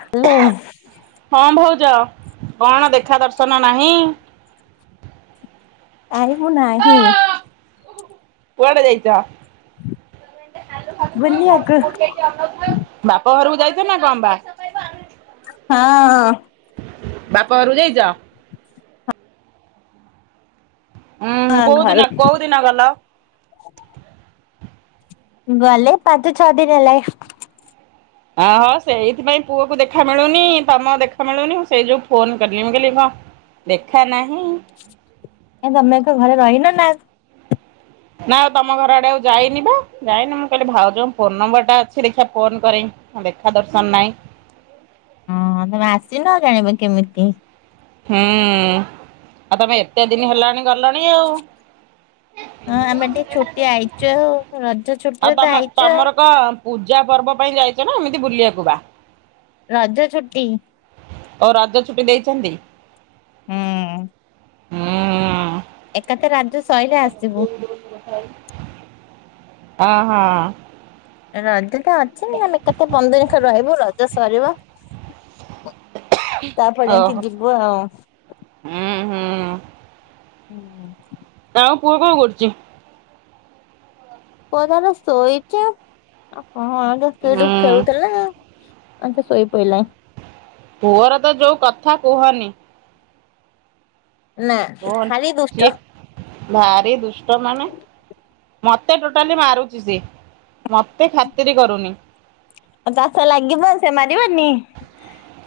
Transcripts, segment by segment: Hello. ହଁ ଭାଉଜ କଣ ଦେଖା ଦର୍ଶନ ନାହିଁ। ନାହିଁ ମୁଁ ନାହି। କୁଆଡେ ଯାଇଛ? ବାପ ବୁଲିବାକୁ ଘରକୁ। ଯାଇଥିଲୁ ନା କଣ ବା। ହଁ। ବାପା ଘରକୁ ଯାଇଛ। ହୁଁ ହଁ କୋଉ ଦିନ ଘରକୁ କୋଉ ଦିନ ଗଲ। ଗଲେ ପାଞ୍ଚ ଛଅ ଦିନ ହେଲନି। ଓହୋ ସେଇଥିପାଇଁ ପୁଅ କୁ ଦେଖା ମିଳୁନି ତମ ଦେଖା ମିଳୁନି ମୁଁ ସେଇ ଯୋଗୁ ଫୋନ କଲିମ କହ ଭ। ଦେଖା ନାହିଁ। ଏ ତମେ ଏକ ଘରେ ରହିନ ନା। ନା ଆଉ ତମ ଘର ଆଡେ ଆଉ ଯାଇନି ବା ଯାଇନି ମୁଁ କହିଲି ଭାଉଜଙ୍କ ଫୋନ ନମ୍ବର ଟା ଅଛି ଦେଖିବା ଫୋନ କରେ। ଦେଖା ଦର୍ଶନ ନାଇଁ। ହଁ ତମେ ଆସିନ ଆ ଜାଣିବ କେମିତି। ହୁଁ ଆଉ ତମେ ଏତେ ଦିନ ହେଲାଣି। ଗଲଣି ଆଉ ହଁ ଆମେ ଟିକେ ଛୁଟି ଆଇଚୁ ଆଉ। ରଜ ଆଉ ଛୁଟିରେ ତ ତମ ଆଇଛୁ ଆଉ ତମର କଣ ପୂଜା ପର୍ବ ପାଇଁ ଯାଇଛ ନା ଏମିତି ବୁଲିବାକୁ ବା। ରଜ ଛୁଟି। ଓ ରଜ ଛୁଟି ଦେଇଛନ୍ତି ହୁଁ ହୁଁ। ଏକା ଥରେ ରଜ ସଇଲେ ଆସିବୁ। ହ ହୋ। ରଜ ତ ଅଛି ଆମେ କେତେ ପନ୍ଦର ଦିନ ରହିବୁ ରଜ ସରିବ। ତାପରେ ଯାଇକି ଓହୋ ଯିବୁ ଆଉ। ହଁ। ହୁଁ। ଆଉ ପୁଅ କଣ କରୁଛି। ପୁଅ ତାର ଶୋଇଛି ଆଉ ହୁଁ କଣ ଖେଳୁଥିଲା। ଆଛା ଶୋଇପଇିଲ ପୁଅର ତ ଯୋଉ କଥା କୁହନି ନା ଖାଲି ଦୁଷ୍ଟ କଣ ଭାରି ଦୁଷ୍ଟ ମାନେ ମତେ ଟୋଟାଲି ମାରୁଛି ସି ମତେ ଖାତିର କରୁନି ଆଉ ଚାଷ ଲାଗିବ ସେ ମାରିବନି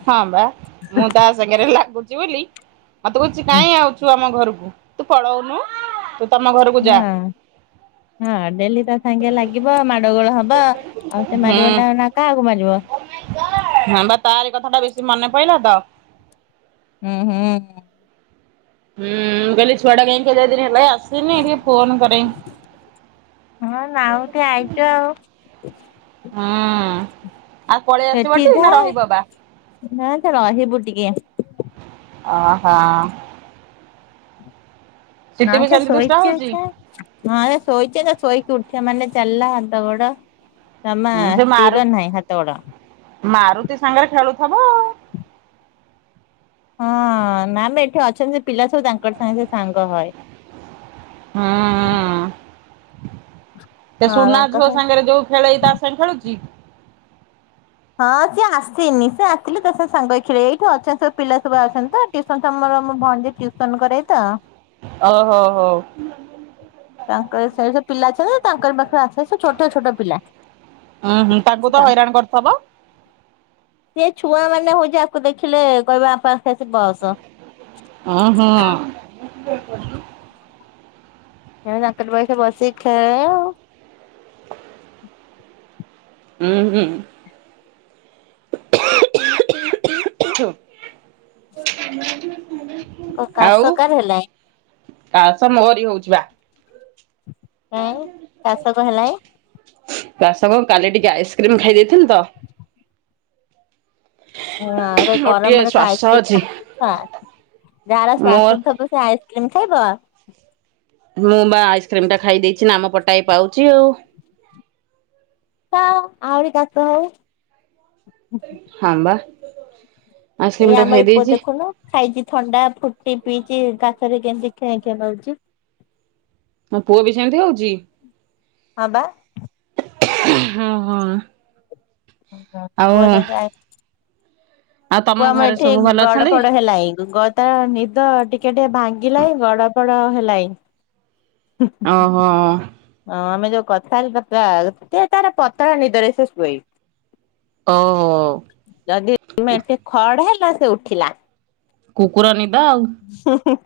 ହଁ ବା ମୁଁ ତା ସାଙ୍ଗରେ ଲାଗୁଛି ବୋଲି ମତେ କହୁଛି କାଇହିଁ ଆଉଛୁ ଆମ ଘରକୁ ତୁ ପଳଉନୁ ତୁ ତମ ଘରକୁ ଯା ହଁ ହଁ ଡେଲି ତ ସାଙ୍ଗେ ଲାଗିବ ମାଡଗୋଳ ହବ ଆଉ ସେ ମାରିବ ନା ନା କାହାକୁ ମାରିବ ହ ବା ତାରି କଥା ଟା ବେଶୀ ମନେ ପଡିଲା ତ ହୁଁ ହୁଁ ହୁଁଁ କହଲି ଛୁଆଡା କାଇଁ କେଦିନ ହେଲା ଆସସି ଏିକେ ଫୋନ କରରେ ହଁ ଆଉ ତ ଆଇଛ ଆଉ ହୁଁ ଆଉ ପଳେଇ ଆସିବ ଟ ନା ରହିବ ବା ହଁ ଚରସି ବୁଟିିକ ଓ ନା ସେ ସେମିତି ଦୁଷ୍ଟ ହଉଛି ଶୋଇଛଛୁ ହ ଶୋଇଛେ ଶୋଇଛ ଉଠ ସେମାନେେ ଚାଲିଲା ହାତ ଗୋଡ ଜମା ଉଁ ସେ ମାରୁ ସ୍ଥିର ନାହିଁ ହାତ ଗୋଡ ମାରୁତି ସାଙ୍ଗରେ ଖେଳୁ ଥବ। ହଁ ନାମ ଏଠି ଅଛନ୍ତି ସେ ପିଲା ସବୁ ତାଙ୍କରି ସାଙ୍ଗରେ ସେ ସାଙ୍ଗ ହଏ। ହଁ ଅଁ। ସେ ହଁ ସୁନା ତାଙ୍କ ଝୁଅ ସାଙ୍ଗେ ସାଙ୍ଗରେ ଯୋଉ ଖେଳେଇ ତା ସାଙ୍ଗେ ଖେଳୁଛି? ହଁ ସିଏ ଆସିନି ସେ ଆସିଲେ ତା ସହ ସାଙ୍ଗ ହେଇକି ଖେଳେ। ଏଇଠି ଅଛନ୍ତି ସବୁ ପିଲା ସବୁ ଆସନ୍ତି ତ ଟ୍ୟୁସନ୍ ସାମ୍ [unintelligible] ମୋ ଭାଣଜି ଟ୍ୟୁସନ କରେଇ ତ। ଓ ହୋ ହୋ। ତାଙ୍କର ସେଇ ସ ପିଲା ଅଛନ୍ତି ନା ତାଙ୍କରି ପାଖ୍ [unintelligible] ଆସନ୍ତି ସେ ଛୋଟ ଛୋଟ ପିଲା। ଉଁ ହୁଁ ତାଙ୍କୁ ତ ତାଙ୍କ୍ ହଇରାଣ କରୁଥବ। ସେ ଛୁଆମାନେ ହଉଛି ଆକୁ ଦେଖିଲେ କହିବେ ଆପା ଉଁ ହୁଁ [unintelligible] ଆସି ବସ। [unintelligible] ତାଙ୍କରି ପାଖେ ବସିି ଖେଳେ ଆଉ। ହୁଁ ହୁଁ। [unintelligible] ଓ ଆଉ କାଶ କାର ହେଲାଇଁ? କାଶ ମୋରି ହଉଚି ବା। କାଇଁ କାଶ କଁ ହେଲାଇଁ? ବାସଙ୍ଗ କାଲି ଟିକେ ଆଇସ୍କ୍ରିମ ଖାଇ ଦେଇଥିଲି ତ ହଁ ଏ ମୋର ଟିକେ ଗରମରେ କଁ ଶ୍ଵାସ ଅଛି ଆଇସ୍କ୍ରିମ। [unintelligible] ଯାହାର ମୋ ଶ୍ୱାସ ଥବ ସେ ଆଇସ୍ କ୍ରିମ୍ ଖାଇବ। ମୁଁ ବା ଆଇସ୍କ୍ରିମ ଟା ଖାଇ ଦେଇଛି ନାମ ପଟାଏ ପାଉଛି ଆଉ। ଖାଅ ଆହୁରି କାଶ ହଉ। ହଁ ବା। ଆଇସ୍କ୍ରିମ ଏଇ ଟା ଖାଇ ଆମର ଏ ପୁଅ ଦେଇଛି ଦେଖୁନ ଖାଇଛି ଥଣ୍ଡା ଫୁଟି ପିଇଛି କାଶରେ କେମିତି ଖେଁ ଖେଁ ବାଉଚି। ହଁ ପୁଅ ବି ସେମିତି ହଉଚି? ହଁ ବା। ହଁ ହଁ। ପୁଅ ସେମିତି ଆଇ ଆଉ ତମ ପୁଅ ଆମ ଘରେ ଏଠି ସବୁ ଭଲ ଅଛନ୍ତି? ଗଡପଡ ହେଲାଇଁ ଗ ତାର ନିଦ ଟିକେଟିକେ ଭାଙ୍ଗିଲାଇଁ ଗଡପଡ ହେଲାଇଁ। ହୁଁ ହୁଁ ହୁଁ ଓହୋ ହଁ ଆମେ ଯୋଉ କଥା ହେଲେ [unintelligible] ଏତେ ତାର ପତଳା ନିଦରେ ସେ ଶୁଏଇ। ଓହୋ ଯଦି ତୁମେ ଏଠି ଖଡ ହେଲା ସେ ଉଠିଲା କୁକୁର ନି ହୁଁ ହୁଁ।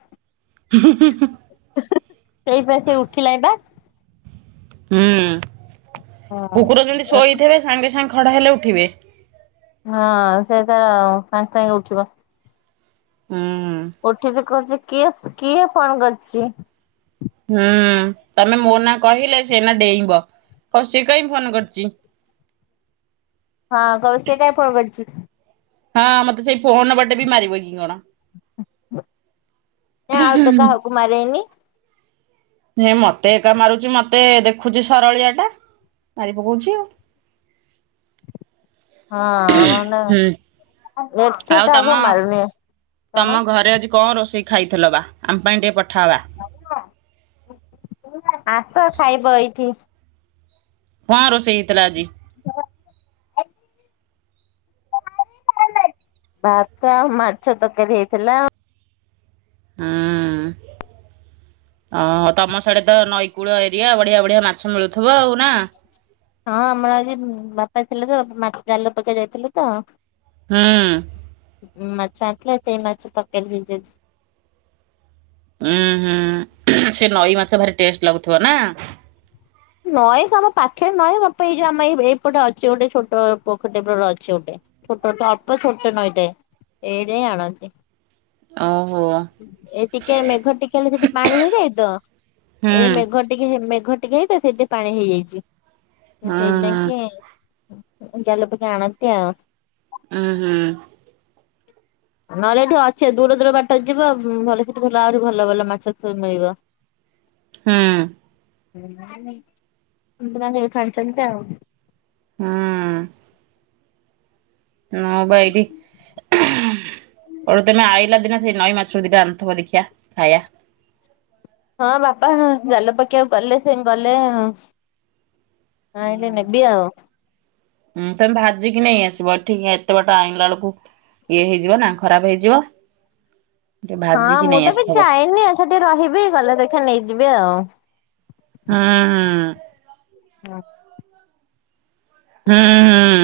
ହୁଁ ହୁଁ ହୁଁ। ହେଇ ପା ସେ ଉଠିଲାଇଁ ବା। ହୁଁ ହଁ କୁକୁର ଯେମିତି ଶୋଇଥିବେ ସାଙ୍ଗେ ସାଙ୍ଗେ ଖଡ ହେଲେ ଉଠିବେ ହଁ ସେ ତ ସାଙ୍ଗେ ସାଙ୍ଗେ ଉଠିବ। ହୁଁ ଉଠିକି କହୁଚି କିଏ କିଏ ଫୋନ କରିଚି? ହୁଁ ତମେ ମୋ ନା କହିଲେ ସେ ଏଇନା ଡେଇଁବ। କ ସିଏ କାଇଁ ଫୋନ କରିଚି? ହଁ କଉଚି ସିଏ କାଇଁ ଫୋନ୍ କରିଚି? ହଁ ମତେ ସେଇ ଫୋନ ବାଟେ ବି ମାରିବ କି କଣ। ନା ଆଉ ତ କାହାକୁ ମାରେଏନି। ହେଁ ମତେ ଏକା ମାରୁଚି ମତେ ଦେଖୁଛି ସରଳିଆଟା ମାରି ପକଉଚି ଆଉ। ହଁ ମାନେ ହୁଁ ଏଠି ଆଉ ତମ କାହାକୁ ମାରୁନି। କଣ? ତମ ଘରେ ଆଜି କଣ ରୋଷେଇ ଖାଇଥିଲ ବା? ଆମ ପାଇଁ ଟିକେ ପଠାବା। ଆ। ହଁ ରୋଷେଇ ହେଇଥିଲା ଆଜି। [inaudible] ଭାତ ଆଉ ମାଛ ତରକାରୀ ହେଇଥିଲା। ହଁ। ଓ ତମ ସଇଡେ ତ ନଈକୂଳ ଏରିଆ ବଢିଆ ବଢିଆ ମାଛ ମିଳୁଥିବ ଆଉ ନା? ହଁ ଆମର ଆଜି ବାପା ଥିଲେ ତ ମାଛ ଜାଲ ପଖେଇ ଯାଇଥିଲେ ତ ହୁଁ। ତାପରେ ସେଇ ମାଛେ ତରକାରୀ ହେଇଥିଲା। ଉଁ ହୁଁ ସେ ନଈ ମାଛ ଭାରି ଟେଷ୍ଟ ଲାଗୁଥିବ ନା? ନଇ ଆମ ପାଖରେ ନଇଁ ବାପା ଏଇ ଯଉ ଆମ ଏଇ ଏଇପଟେ ଅଛି ଗୋଟେ ଛୋଟ ପୋଖୀଟ ଅଛି ଗୋଟେ। ଛୋଟ ତ ଅଳ୍ପ ଛୋଟ ନଇଟେ। [unintelligible] ଓ। ଏ ଟିକେ ମେଘ ଟିକେ ହେଲେ ସେଠି ପାଣି ହେଇଯାଏ ତ, ହୁଁ ଏଇ ମେଘ ଟିକେ ଘୋଟି ଯାଏ ତ ସେଇଠି ପାଣି ହୁଁ ହୁଁ। ହେଇଯାଇଚି। ଜାଲ ପକେଇ ଆଣନ୍ତି ଆଉ। ହଁ ହୁଁ। ନହେଲେ ଏଠି ଅଛେ ଦୂର ଦୂର ବାଟ ଯି। ଭଲ ସେଠି ଭଲ ଆହୁରି ଭଲ ଭଲ ମାଛ ମିଳିବ। ହଁ। କୁନ୍ତୀ ନାନୀ ଏଇଠୁ ଆଣିଛନ୍ତି ଆଉ। ହୁଁ। ମୁଁ ପା ଏଇଠି ଏ ତମେ ଆଇଲା ଦିନ ନଈ ମାଛ ଦି ଟା ଆଣିଥିବ ଦେଖିବା ଖାଇବା। ହଁ ବାପା ଜାଲ ପକେଇବାକୁ ଗଲେ ସେ ଗଲେ। ହଁ ହେଇଲେ ନେବି ଆଉ। ହୁଁ ତମେ ଭାଜିକି ନେଇ ଆସିବ, ଏଠିକ ଏତେ ବାଟ ଆଣିଲା ବେଳକୁ ଇଏ ହେଇଯିବ ନା ଖରାପ ହେଇଯିବ। ଟିକେ ହଁ ଭାଜିକି ମୁଁ ନେଇ ତ ବି ଆସିଥିବ। ଯାଇନି ଆଉ ସେଠି ରହିବି ଗଲେ ଦେଖିବା ନେଇଯିବି ଆଉ। ହୁଁ। [unintelligible] ହୁଁ ହୁଁ।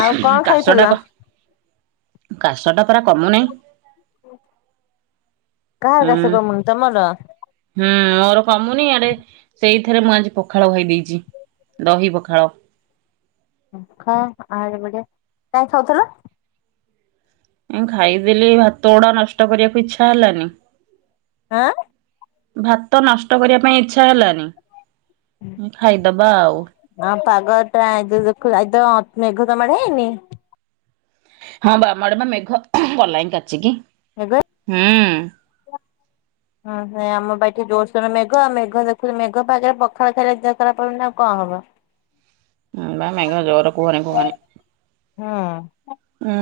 ଆଉ କଣ ଖାଇଥିଲ? କାଶ ଟା ପରା କମୁନି। କା ହୁଁ କ ସ କମ ତ ମର ହୁଁ ମୋର କମୁନି ଆଡେ ସେଇଥିରେ ମୁଁ ଆଜି ପଖାଳ ଭ ଦେଇେଇଚି। ଦହି ପଖାଳ। ହଁ ଆଡ ବଢିଆ କାଇଁ ଖାଇଥିଲ? ଖାଇଦେଲି ଭାତ ଗୋଡା ନଷ୍ଟ କରିବାକୁ ଇଚଛା ହେଲାନି। ଆଁ। ଭାତ ନଷ୍ଟ କରିବା ପାଇଁ ଇଚ୍ଛା ହେଲାନି ଖାଇଦବା ଆଉ। ପାଗ ଟା [unintelligible] ମେଘ କଲାଣି ହେଇନି? ହଁ ବାମଡମା ମେଘ ଗଲାଣି କାଚିକି ମେଘ ହୁଁ। ହୁଁ ହୁଁ ସେ ଆମ ବା ଏଠି ଜୋରସୋର ମେଘ ଆଉ ମେଘ ଦେଖୁଛିୁ ମେଘ ତ [unintelligible] ପଖାଳ [unintelligible] ନି ଆଉ କଣ? ହ। ବା ମେଘ ଜୋର କୁହନି କୁହନି ହୁଁ। ହୁଁ।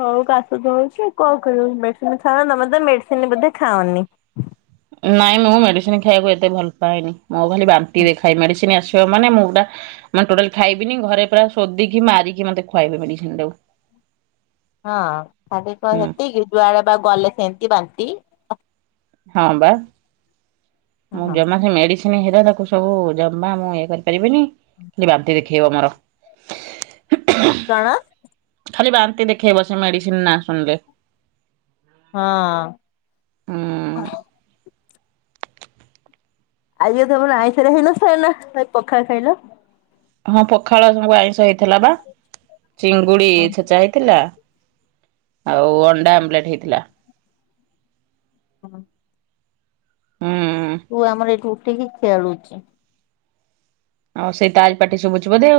ହଉ କାଶୁଉଛ କଣ କରବ। ମେଡିସିନ ଖାଇବ, ତମେ ତ ମେଡିସିନ ବଧେ ଖା ନି। ନାଇଁ ମୁଁ ମେଡିସିନ ଖାଇବାକୁ ଏତେ ଭଲ ପାଏନି, ମୋ ଖାଲି ବାନ୍ତି ଦେ ଖାଇ ମେଡିସିନ ଆସ ଅ ମାନ ମୁଁଟା ମାନେ ଟୋଟାଲ ଖାଇବିନି, ଘରେ ପୁରା ଶୋଧିକି ମାରିକି ମେ ଖୁଆଇବେ ମେଡିସିନ ଟାକୁ। [inaudible] ହଁ ଖାଠ କଣ ହୁଁ ସେତିିକି ଯୁଆଡେ ବା ଗଲେ ସେମିତି ବାନ୍ତି। ହଁ ବା ମୁଁ ହଁ। ଜମା ସେ ମେଡି ହେରା ତାକୁ ସବୁ ଜମା ମୁଁ ଇଏ କରିପାରିବିନି, ଖାଲି ବାନ୍ତି ଦେଖେଇବ ମୋର ହ [inaudible] କଣ? ଖାଇବସ ମେଡିସିନ ନା ଶୁଣିଲେ [unintelligible] ହଁ। ଆଜଞ ତମର ଆଇଁଥରେ ହେଇନ ସେ ନା ପଖା ଖାଇଲ [unintelligible] ହଁ ପଖାଳ ସହ ଆଇଁଷ ହେଇଥିଲା ବା ଚିଙ୍ଗୁଡି ଓହୋ ଛେଚା ହେଇଥିଲା। ଆଉ ଅଣ୍ଡା ଆମ୍ଲେଟ ହେଇଥିଲା। ହଁ ହୁଁ ପୁଅ ଆମର ଏଇଠୁ ଉଠିକି ଖେଳୁଛି। ଆଉ ସେଇ ତାରି ପାଟି ଶୁଭୁଛି ବୋଧେ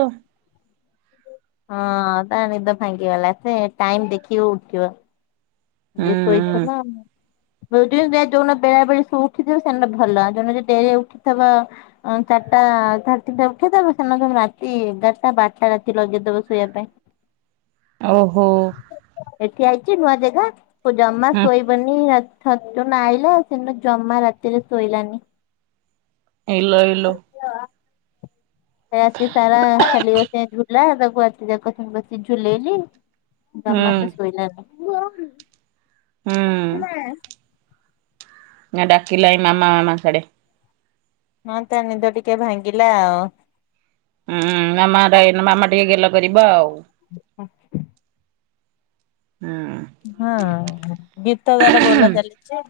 ହଁ ତା ନିଦ ଭାଙ୍ଗି ଗଲା, ସେ ଟାଇମ ଦେଖିକି ଉଠିବ ହୁଁ ଶୋଇଥ ହୁଁ ନା [unintelligible] ବ ଯୋଉ ବେଳେ ବେଳେ ସବ ଉଠିଥିବ ସେନଟା ଭଲ ଯୋଉ ଡେରେ ଉଠିଥଥିବା ଚାରିଟା [unintelligible] ଉଠେଇଦବ ସେନ ରାତି ଏଗାରଟା ବାରଟା ରାତି ଲଗେଇଦବ ଶୋଇବା ପାଇଁ ଓହୋ ଠିଆହେଇଛି ନୂଆ ଜାଗା, ସେ ଜମା ହୁଁ ଶୋଇବନି ଛତ ନା ଆଇଲା ସେନୁ ଜ ରାତିରେ ଶୋଇଲାନି [unintelligible] ଇଲୋ ଇଲୋ ରାତି ସାରା ଖାଲି ବସ ଝୁଲା, ତାକୁ ରାତି ଯାଙ୍କ ବସି ଝୁଲେଇଲି ହୁଁ ଜମା ସେ ଶୋଇଲା ନି ନା ଡାକିଲାଇ ମାମା ମାମା ସାଡେ ହଁ ତ ନିଦ ଟିକେ ଭାଙ୍ଗିଲା ଆଉ ଉୁଁ ମାମା ମାମା ଟିକେ ଗେଲ କରିବ ଆଉ ହଛ [unintelligible] ହୁଁ ହଁ ଗୀତ ତାର ବୋଲା ଚାଲିଛି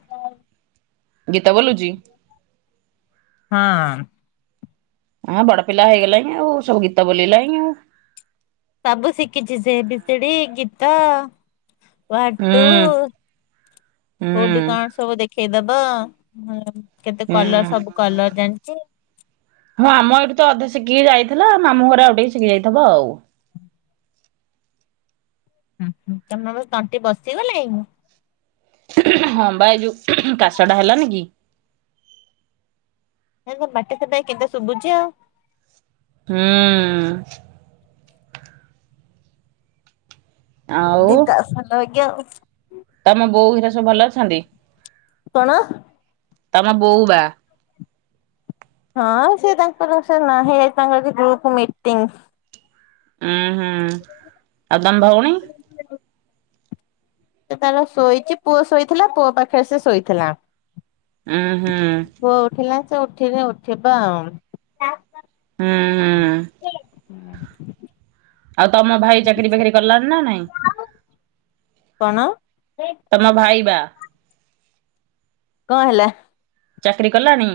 ଗୀତ ବୋଲୁଛି? ହଁ ହଁ ବଡ ପିଲା ହେଇଗଲାଣି ଓ ସବୁ ଗୀତ ବୋଲିଲାଣି ସବୁ ଶିଖିଛି ସେ - ଏ ବି ସି ଡି ଗୀତ ୱାନ ହୁଁ ଟୁ ହୁଁ କୋଉଠି କଣ ସବୁ ଦେଖେଇଦବ ହ କେତେ ହୁଁ କଲର ସବୁ କଲର ଜାଣିଛୁ? ହଁ ଆମ ଏଇଠି ତ ଅଧେ ଶିଖିକି ଯାଇଥିଲା ମାମୁଁ ଘରେ ଆଉଟିକେ ଶିଖି ଯାଇଥିବ ଆଉ। [inaudible] ହୁଁ ହୁଁ ତମର ତଣ୍ଟି ବସିଗଲା କି? ହଁ ବା ଏଇ ଯୋଉ କାଶ ଟା ହେଲାନି କି? ଏ ତମ ତଣ୍ଟି କେମିତି ଶୁଭୁଛି ଆଉ ହୁଁ ଆଉ ସୁଦିତ ସଲ [unintelligible] ତମ ବୋଉ ଘରିକା ସବୁ ଭଲ ଅଛନ୍ତି? କଣ ତମେ ବୋଉ ବା ହଁ ସେଇ ତାଙ୍କର ସେ ନହେଲେ ଗ୍ରୁପ ମିଟିଂ। ହୁଁ ହୁଁ ଆଉ ତମ ଭଉଣୀ? ସେ ତାର ଶୋଇଛି, ପୁଅ ଶୋଇଥିଲା, ପୁଅ ପାଖରେ ସେ ଶୋଇଥିଲା। ହୁଁ ହୁଁ ପୁଅ ଉଠିଲା ସେ ଉଠିନି ଉଠିବା ଆଉ। ହୁଁ ହୁଁ ହୁଁ ଆଉ ତମ ଭାଇ ଚାକିରି ଫାକିରି କଲାଣି ନା ନାଇଁ? କଣ ତମ ଭାଇ ବା। କଣ ହେଲା। ଚାକିରୀ କଲାଣି?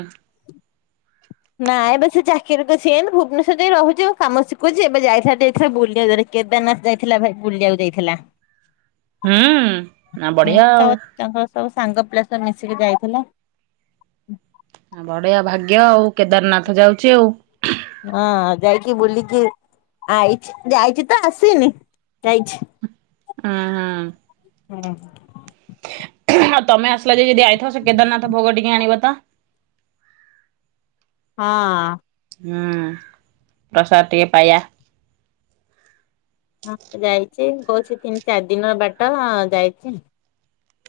ନା ଏବେ ସେ ଚାକିରିରେ ତ ସେନ୍ତି, ଭୁବନେଶ୍ୱରରେ ରହୁଛି କାମ ଶିଖୁଛି ଏବେ ଯାଇଥିଲା। [unintelligible] କେଦାରନାଥ ଯାଇଥିଲା ଭାଇ ବୁଲିବାକୁ ଯାଇଥିଲା। [unintelligible] ନା ହୁଁ ବଢିଆ ଆଉ। ତାଙ୍କର ସବୁ ସାଙ୍ଗ ପିଲା ସ ତ ମିଶିକି ଯାଇଥିଲା ବଢିଆ ଭାଗ୍ୟ ଆଉ କେଦାରନାଥ ଯାଉଛି ଆଉ। ହଁ ଯାଇକି ବୁଲିକି ଯାଇଛି ତ ଆସିନି ଯାଇଛି। ହୁଁ ହୁଁ। ହୁଁ। ଆଉ ତମେ ଆସିଲା ଯାଏ ଯଦି ଆଇଥବ, ସେ କେଦାରନାଥ ଭୋଗ ଟିକେ ଆଣିବ ତ। ହଁ। ହୁଁ ପ୍ରସାଦ ଟିକେ ପାଇଆ। ହଁ ଯାଇଛି କହୁଛି ତିନି ଚାରି ଦିନ ବାଟ ଯାଇଛି।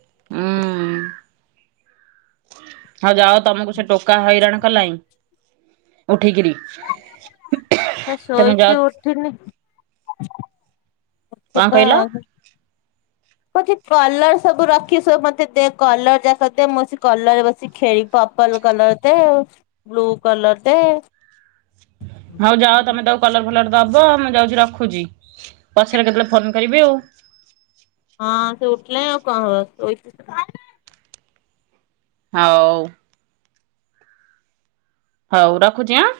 ହୁଁ। ହଉ ଯାଅ ତମକୁ ସେ ଟୋକା ହଇରାଣ କଲାଇଁ ଠିକରି ସେ ତମେ ଶୋଇଛି ଯାଅ ଉଠିନି କଣ କହିଲ? [unintelligible] କହୁଛି କଲର ସବୁ ରଖିଛୁ ସବୁ ମତେ ଦେ, କଲର ଯାକ ଦେ ମୁଁ ସେ କଲରରେ ବସି ଖେଳି ପର୍ପଲ କଲର ଦେ, ବ୍ଲୁ କଲର ଦେ ହଉ ଯାଅ ତମେ ତାକୁ କଲର ଫଲର ଦବ, ମୁଁ ଯାଉଛି ରଖୁଛି ପଛରେ କେତେବେଳେ ଫୋନ କରିବି ଆଉ। ହଁ ସେ ଉଠିଲାଇଁ ଆଉ କଣ ହବ ହଉ। ହଉ ରଖୁଛି ଆଁ।